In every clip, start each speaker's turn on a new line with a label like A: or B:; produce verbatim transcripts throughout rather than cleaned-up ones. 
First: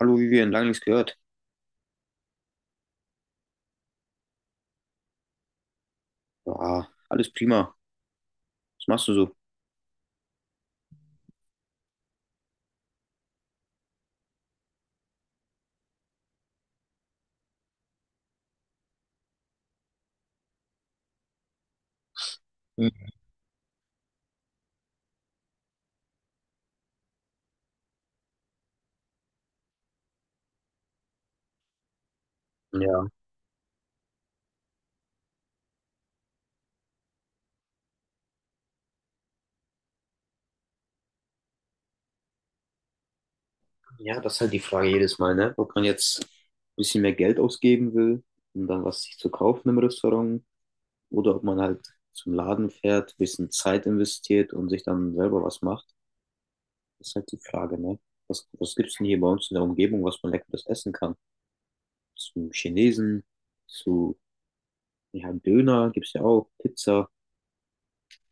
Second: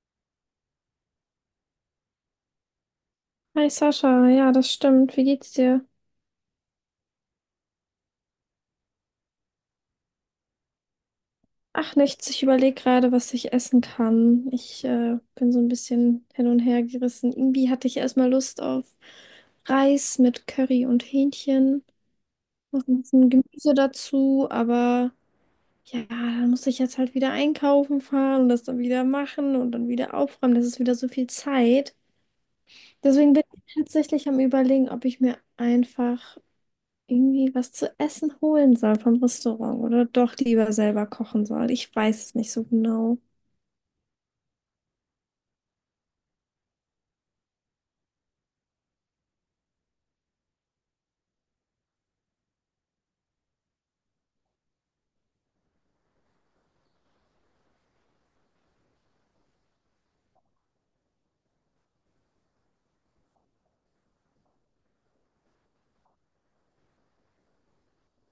A: Hallo Vivian, lange nichts gehört.
B: Hi Sascha, ja, das stimmt. Wie geht's dir?
A: Ja, alles prima. Was machst du so?
B: Ach, nichts. Ich überlege gerade, was ich essen kann. Ich äh, bin so ein bisschen hin und her gerissen. Irgendwie hatte ich erstmal Lust auf Reis mit Curry und Hähnchen. Noch ein bisschen Gemüse dazu, aber ja, dann muss ich jetzt halt wieder einkaufen fahren und das dann wieder machen und dann wieder aufräumen. Das ist wieder so viel Zeit.
A: Ja,
B: Deswegen bin ich tatsächlich am Überlegen, ob ich mir einfach irgendwie was zu essen holen soll vom Restaurant oder doch lieber selber kochen soll. Ich weiß es nicht so genau.
A: ja, das ist halt die Frage jedes Mal, ne? Ob man jetzt ein bisschen mehr Geld ausgeben will, um dann was sich zu kaufen im Restaurant, oder ob man halt zum Laden fährt, ein bisschen Zeit investiert und sich dann selber was macht. Das ist halt die Frage, ne? Was, was gibt's denn hier bei uns in der Umgebung, was man leckeres essen kann? Zum Chinesen, zu, ja, Döner gibt's ja auch, Pizza,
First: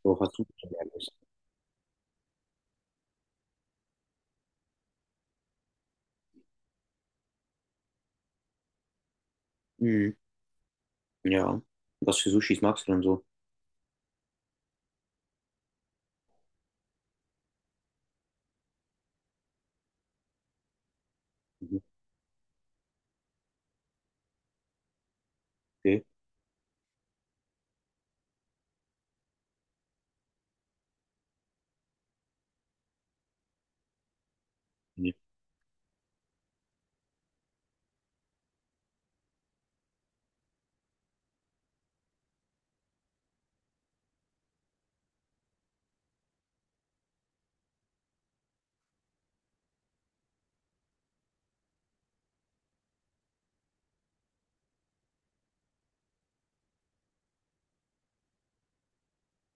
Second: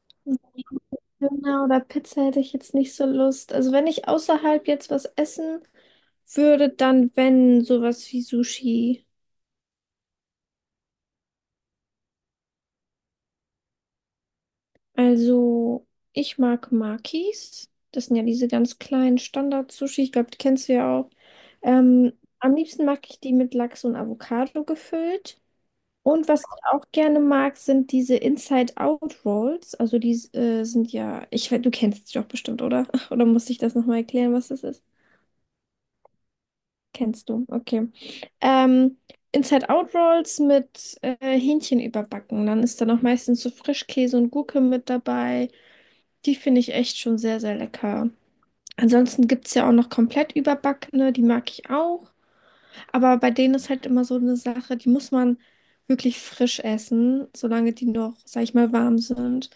A: wo hast du denn Leckeres?
B: Döner oder Pizza hätte ich jetzt nicht so Lust. Also wenn ich außerhalb jetzt was essen würde, dann wenn sowas wie Sushi.
A: Mhm. Ja. Was für Sushis magst du denn so?
B: Also ich mag Makis. Das sind ja diese ganz kleinen Standard-Sushi. Ich glaube, die kennst du ja auch. Ähm, Am liebsten mag ich die mit Lachs und Avocado gefüllt.
A: Okay.
B: Und was ich auch gerne mag, sind diese Inside-Out-Rolls. Also die äh, sind ja, ich, weiß, du kennst sie doch bestimmt, oder? Oder muss ich das nochmal erklären, was das ist?
A: Mhm.
B: Kennst du, okay. Ähm, Inside-Out-Rolls mit äh, Hähnchen überbacken. Dann ist da noch meistens so Frischkäse und Gurke mit dabei. Die finde ich echt schon sehr, sehr lecker. Ansonsten gibt es ja auch noch komplett überbackene, die mag ich auch. Aber bei denen ist halt immer so eine Sache, die muss man wirklich frisch essen, solange die noch, sag ich mal, warm sind.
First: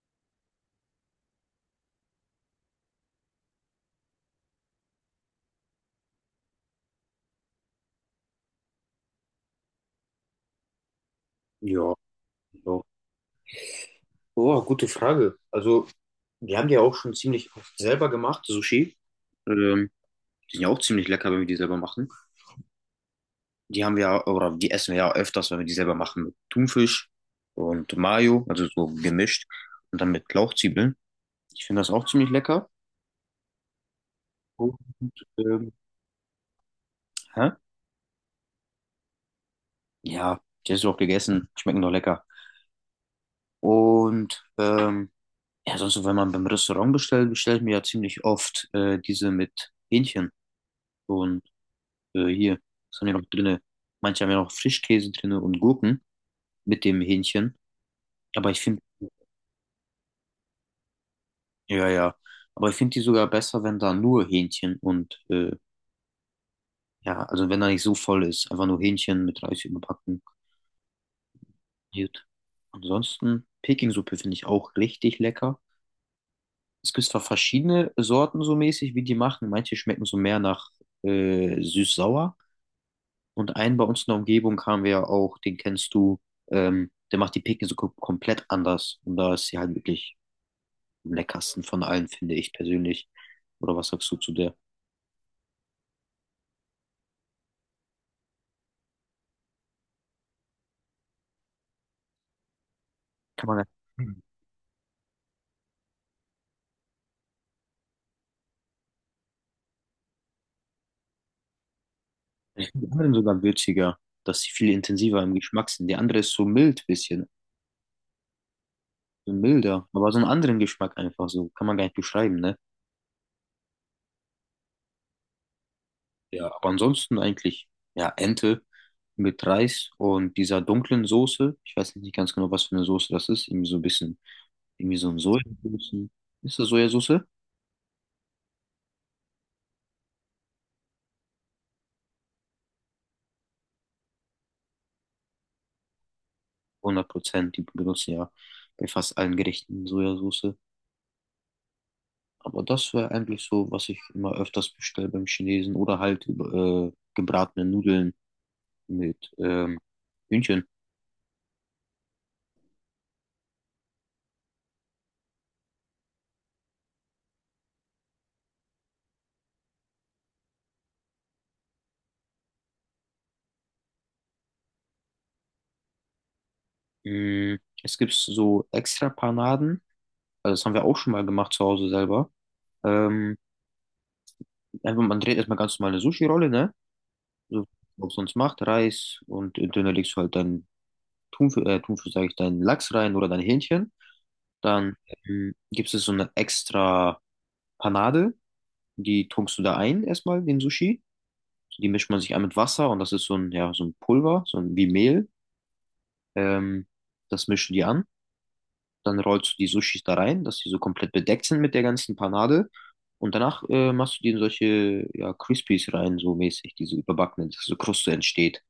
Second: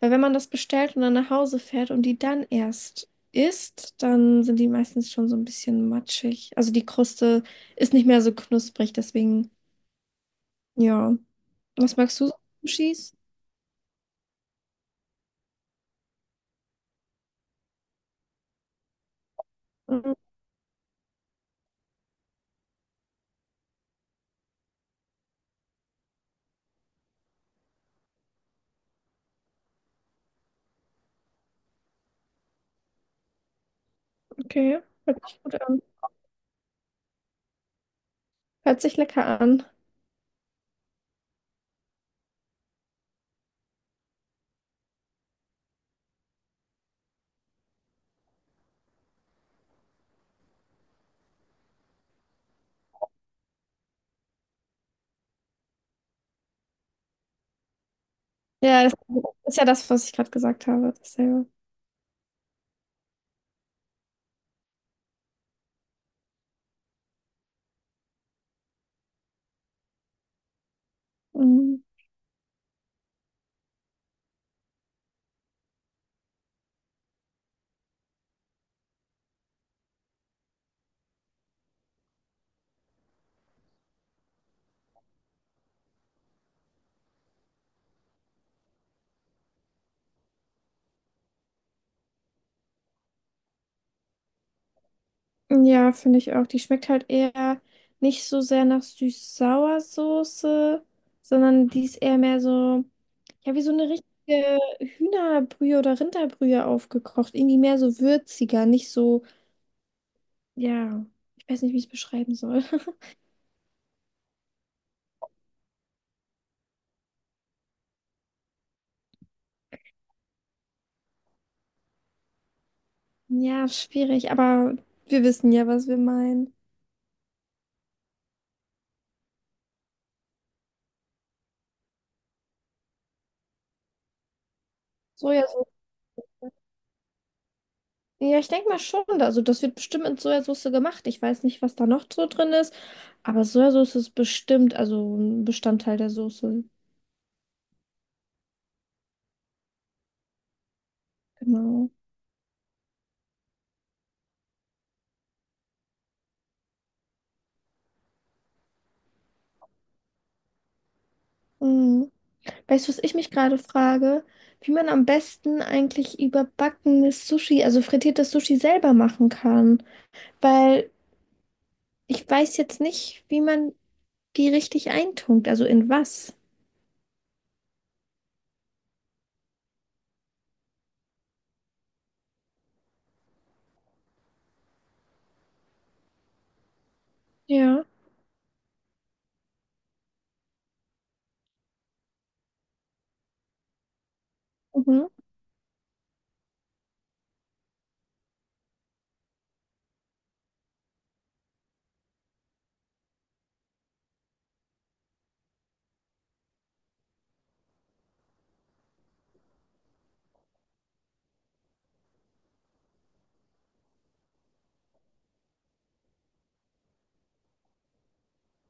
B: Weil wenn man das bestellt und dann nach Hause fährt und die dann erst isst, dann sind die meistens schon so ein bisschen matschig. Also die Kruste ist nicht mehr so knusprig, deswegen, ja.
A: Ja,
B: Was magst du so an
A: ja.
B: Sushis?
A: Oh, gute Frage. Also, wir haben die ja auch schon ziemlich oft selber gemacht, Sushi. Ähm,
B: Mm,
A: die sind ja auch ziemlich lecker, wenn wir die selber machen. Die haben wir ja, oder die essen wir ja öfters, wenn wir die selber machen, mit Thunfisch und Mayo, also so gemischt. Und dann mit Lauchzwiebeln. Ich finde das auch ziemlich lecker.
B: Okay,
A: Und,
B: hört sich gut
A: ähm,
B: an.
A: hä?
B: Hört sich lecker an.
A: Ja, die hast du auch gegessen. Schmecken doch lecker. Und, ähm, ja, sonst, so, wenn man beim Restaurant bestellt, bestelle ich mir ja ziemlich oft äh, diese mit Hähnchen. Und äh, hier, was haben wir noch drinne? Manche haben ja noch Frischkäse drinne und Gurken mit dem Hähnchen. Aber ich finde,
B: Ja, das ist ja das, was ich gerade gesagt habe, dasselbe.
A: ja, ja. Aber ich finde die sogar besser, wenn da nur Hähnchen und, äh, ja, also wenn da nicht so voll ist. Einfach nur Hähnchen mit Reis überbacken.
B: Mhm.
A: Gut. Ansonsten, Peking-Suppe finde ich auch richtig lecker. Es gibt zwar verschiedene Sorten so mäßig, wie die machen. Manche schmecken so mehr nach äh, süß-sauer. Und einen bei uns in der Umgebung haben wir ja auch, den kennst du, ähm, der macht die Picken so kom- komplett anders. Und da ist sie halt wirklich am leckersten von allen, finde ich persönlich. Oder was sagst du zu der?
B: Ja, finde ich auch. Die schmeckt halt eher nicht so sehr nach Süß-Sauer-Soße, sondern die ist eher mehr so,
A: Kann
B: ja, wie
A: man.
B: so eine
A: Hm.
B: richtige Hühnerbrühe oder Rinderbrühe aufgekocht. Irgendwie mehr so würziger, nicht so, ja, ich weiß nicht, wie ich es beschreiben soll.
A: Ich finde die anderen sogar würziger, dass sie viel intensiver im Geschmack sind. Die andere ist so mild bisschen, so milder, aber so einen anderen Geschmack einfach so, kann man gar nicht beschreiben, ne?
B: Ja, schwierig, aber wir wissen ja, was wir
A: Ja,
B: meinen.
A: aber ansonsten eigentlich, ja, Ente mit Reis und dieser dunklen Soße. Ich weiß nicht ganz genau, was für eine Soße das ist, irgendwie so ein bisschen. Irgendwie so ein
B: Sojasauce.
A: Sojasauce. Ist das Sojasauce?
B: Ja, ich denke mal schon. Also, das wird bestimmt mit Sojasauce gemacht. Ich weiß nicht, was da noch so drin ist, aber Sojasauce ist bestimmt, also ein Bestandteil der Soße.
A: hundert Prozent, die benutzen ja bei fast allen Gerichten Sojasauce.
B: Genau.
A: Aber das wäre eigentlich so, was ich immer öfters bestelle beim Chinesen. Oder halt äh, gebratene Nudeln mit ähm, Hühnchen.
B: Mhm. Weißt du, was ich mich gerade frage? Wie man am besten eigentlich überbackenes Sushi, also frittiertes Sushi selber machen kann. Weil ich weiß jetzt nicht, wie man die richtig eintunkt, also in was.
A: Mm, es gibt so extra Panaden. Also das haben wir auch schon mal gemacht zu Hause selber. Ähm, einfach, man dreht erstmal ganz normal eine Sushi-Rolle, ne? So,
B: Ja.
A: was sonst macht, Reis und äh, dünner legst du halt deinen Thunfisch, äh, Thunfisch sage ich, deinen Lachs rein oder dein Hähnchen. Dann
B: Mhm.
A: ähm, gibt es so eine extra Panade, die tunkst du da ein erstmal, den Sushi. Die mischt man sich an mit Wasser und das ist so ein, ja, so ein Pulver, so ein, wie Mehl. Ähm, das mischst du die an. Dann rollst du die Sushis da rein, dass die so komplett bedeckt sind mit der ganzen Panade. Und danach äh, machst du die in solche ja, Crispies rein, so mäßig, diese überbackene, dass so Kruste entsteht.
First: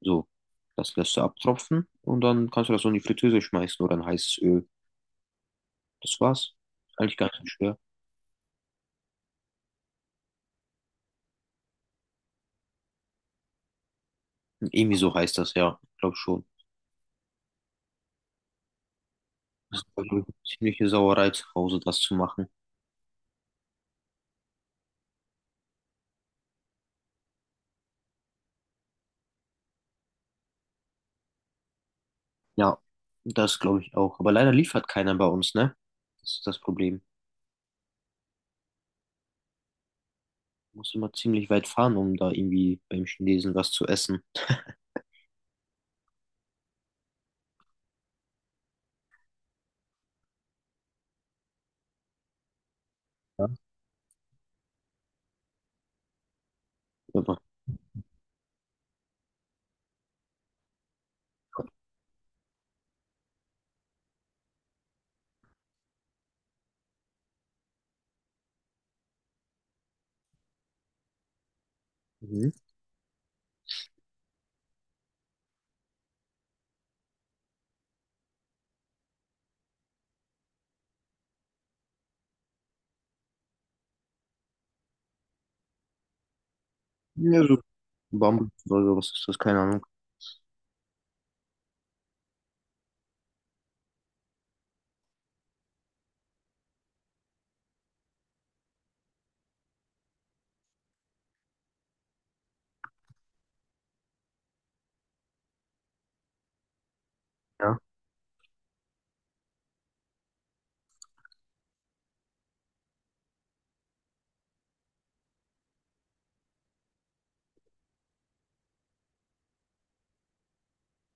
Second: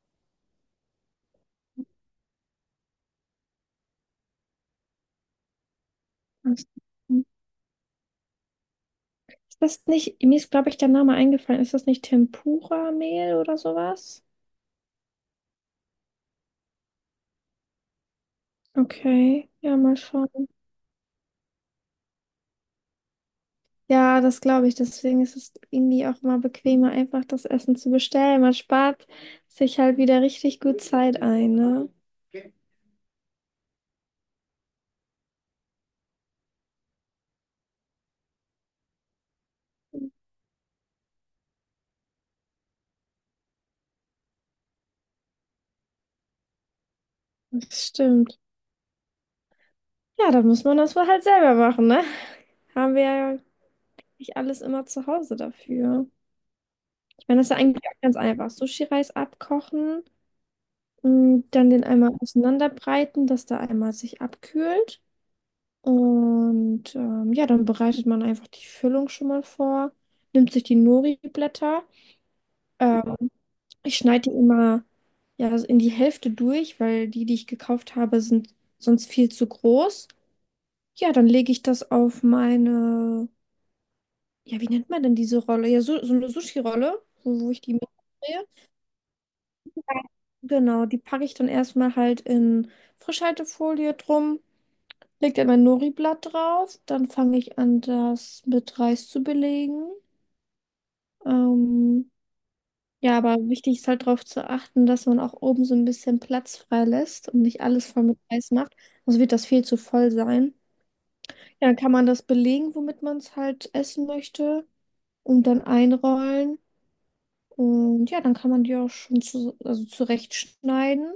A: So, das lässt du abtropfen und dann kannst du das so in die Fritteuse schmeißen oder in heißes Öl. Das war's.
B: Ist
A: Eigentlich gar nicht so schwer.
B: das nicht, mir ist, glaube ich, der Name eingefallen. Ist das nicht Tempura-Mehl oder sowas?
A: Irgendwie so heißt das, ja, glaube schon.
B: Okay, ja,
A: Das
B: mal
A: war, glaube ich, eine
B: schauen.
A: ziemliche Sauerei zu Hause, das zu machen.
B: Ja, das glaube ich. Deswegen ist es irgendwie auch mal bequemer, einfach das Essen zu bestellen. Man spart sich halt wieder richtig gut Zeit ein, ne?
A: Ja, das glaube ich auch. Aber leider liefert keiner bei uns, ne? Das ist das Problem. Muss immer ziemlich weit fahren, um da irgendwie beim Chinesen was zu essen.
B: Das stimmt. Ja, dann muss man das wohl halt selber machen, ne? Haben wir ja
A: Ja,
B: nicht alles immer zu Hause dafür. Ich
A: aber,
B: meine, das ist ja eigentlich auch ganz einfach. Sushi-Reis abkochen, mh, dann den einmal auseinanderbreiten, dass da einmal sich abkühlt. Und ähm, ja, dann bereitet man einfach die Füllung schon mal vor, nimmt sich die Nori-Blätter.
A: mhm.
B: Ähm, Ich schneide die immer ja, so in die Hälfte durch, weil die, die ich gekauft habe, sind sonst viel zu groß. Ja, dann lege ich das auf meine, ja, wie nennt man denn diese Rolle? Ja, so, so eine Sushi-Rolle, wo,
A: Ja,
B: wo
A: so
B: ich die mitdrehe.
A: Bambus oder so, was ist das? Keine Ahnung.
B: Genau, die packe ich dann erstmal halt in Frischhaltefolie drum, lege dann mein Nori-Blatt drauf, dann fange ich an, das mit Reis zu belegen. Ähm, Ja, aber wichtig ist halt darauf zu achten, dass man auch oben so ein bisschen Platz frei lässt und nicht
A: Ja,
B: alles voll mit Reis macht. Sonst wird das viel zu voll sein. Ja, dann kann man das belegen, womit man es halt essen möchte und dann einrollen. Und ja, dann kann man die auch schon zu, also zurechtschneiden.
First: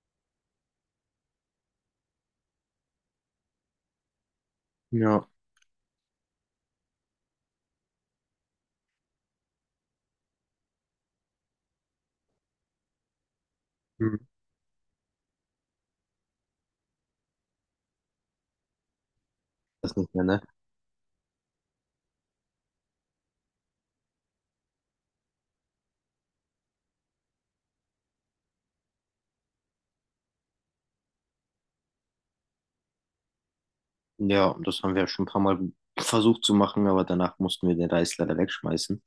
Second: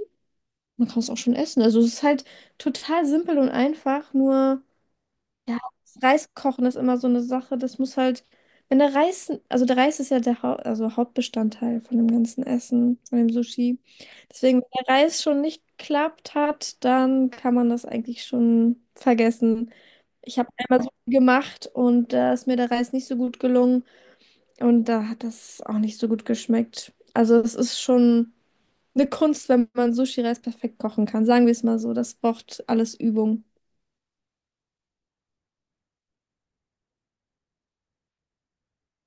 B: Man kann es auch schon essen. Also es ist halt total simpel und einfach, nur.
A: ja,
B: Ja, das Reiskochen ist immer so eine Sache. Das muss halt, wenn der Reis, also der Reis ist ja der Hau, also Hauptbestandteil von dem ganzen Essen, von dem Sushi.
A: mhm,
B: Deswegen, wenn der Reis schon nicht geklappt hat, dann kann man das eigentlich schon vergessen.
A: das nicht mehr,
B: Ich
A: ne?
B: habe einmal so gemacht und da ist mir der Reis nicht so gut gelungen und da hat das auch nicht so gut geschmeckt. Also es ist schon eine Kunst, wenn man Sushi-Reis perfekt kochen kann. Sagen wir es mal so, das braucht alles Übung.
A: Ja, und das haben wir schon ein paar Mal versucht zu machen, aber danach mussten wir den Reis leider wegschmeißen,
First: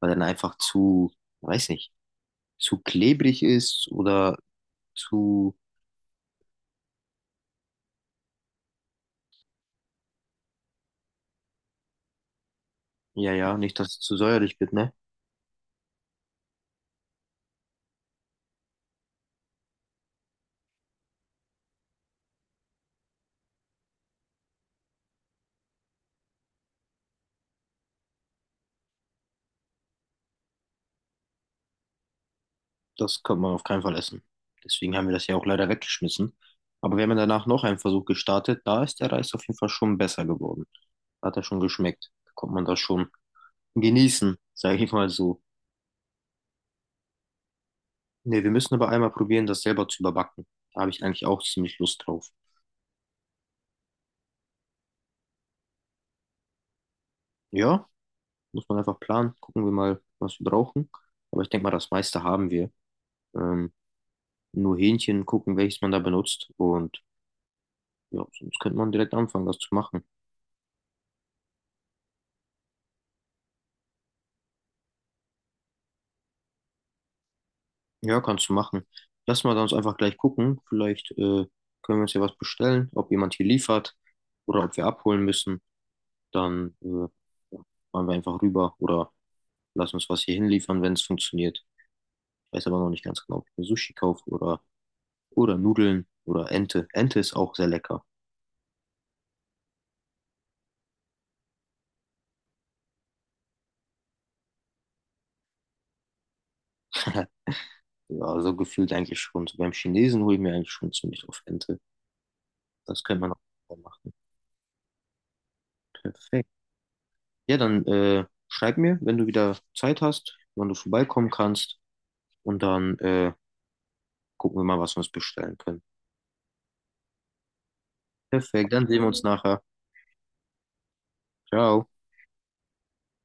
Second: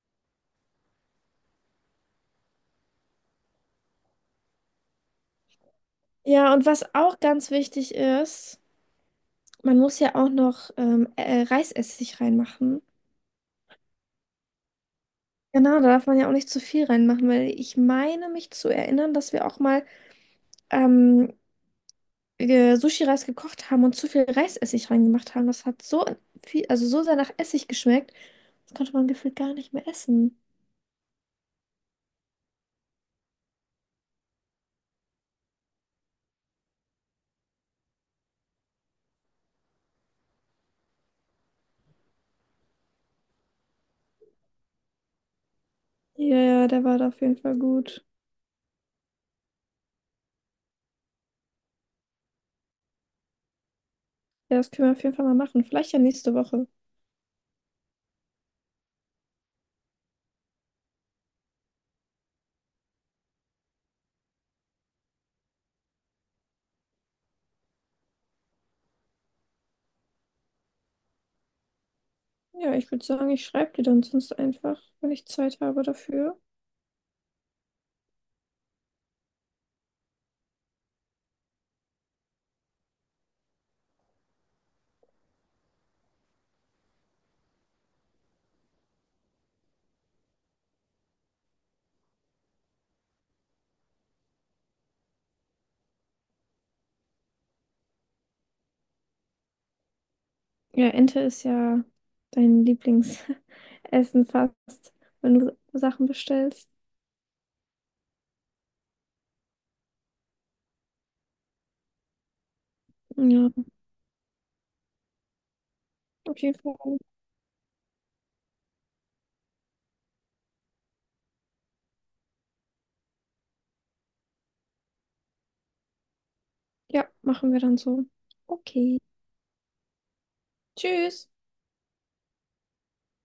A: weil er dann einfach zu, weiß nicht, zu klebrig ist oder zu.
B: Ja, und was auch ganz wichtig ist, man muss ja auch noch ähm, äh, Reisessig reinmachen.
A: Ja, ja, nicht, dass es zu säuerlich wird, ne?
B: Genau, da darf man ja auch nicht zu viel reinmachen, weil ich meine mich zu erinnern, dass wir auch mal ähm, äh, Sushi-Reis gekocht haben und zu viel Reisessig reingemacht haben. Das hat so viel, also so sehr nach Essig geschmeckt. Das konnte man gefühlt gar nicht mehr essen.
A: Das kann man auf keinen Fall essen. Deswegen haben wir das ja auch leider weggeschmissen. Aber wir haben ja danach noch einen Versuch gestartet. Da ist der Reis auf jeden Fall schon besser geworden. Hat er schon geschmeckt. Da konnte man das schon genießen, sage ich mal so.
B: Ja, ja, der war da auf jeden Fall gut.
A: Ne, wir müssen aber einmal probieren, das selber zu überbacken. Da habe ich eigentlich auch ziemlich Lust drauf.
B: Ja, das können wir auf jeden Fall mal machen. Vielleicht ja nächste Woche.
A: Ja, muss man einfach planen. Gucken wir mal, was wir brauchen. Aber ich denke mal, das meiste haben wir. Ähm, nur Hähnchen gucken, welches man da benutzt. Und ja, sonst könnte man direkt anfangen, das zu machen.
B: Ja, ich würde sagen, ich schreibe dir dann sonst einfach, wenn ich Zeit habe dafür.
A: Ja, kannst du machen. Lass mal sonst einfach gleich gucken. Vielleicht äh, können wir uns ja was bestellen, ob jemand hier liefert oder ob wir abholen müssen. Dann äh, ja, fahren wir einfach rüber oder lass uns was hier hinliefern, wenn es funktioniert. Ich weiß aber noch nicht ganz genau, ob ich mir Sushi kaufe oder, oder Nudeln oder Ente. Ente ist auch sehr lecker.
B: Ja, Ente ist ja dein Lieblingsessen fast, wenn du Sachen bestellst.
A: Ja, so gefühlt eigentlich schon. So beim Chinesen hole ich mir eigentlich schon ziemlich oft Ente. Das könnte man
B: Ja,
A: auch machen.
B: auf
A: Perfekt.
B: jeden Fall.
A: Ja, dann äh, schreib mir, wenn du wieder Zeit hast, wann du vorbeikommen kannst. Und dann äh, gucken wir mal, was wir uns bestellen können.
B: Ja, machen wir dann so.
A: Perfekt, dann
B: Okay.
A: sehen wir uns nachher.
B: Tschüss.
A: Ciao.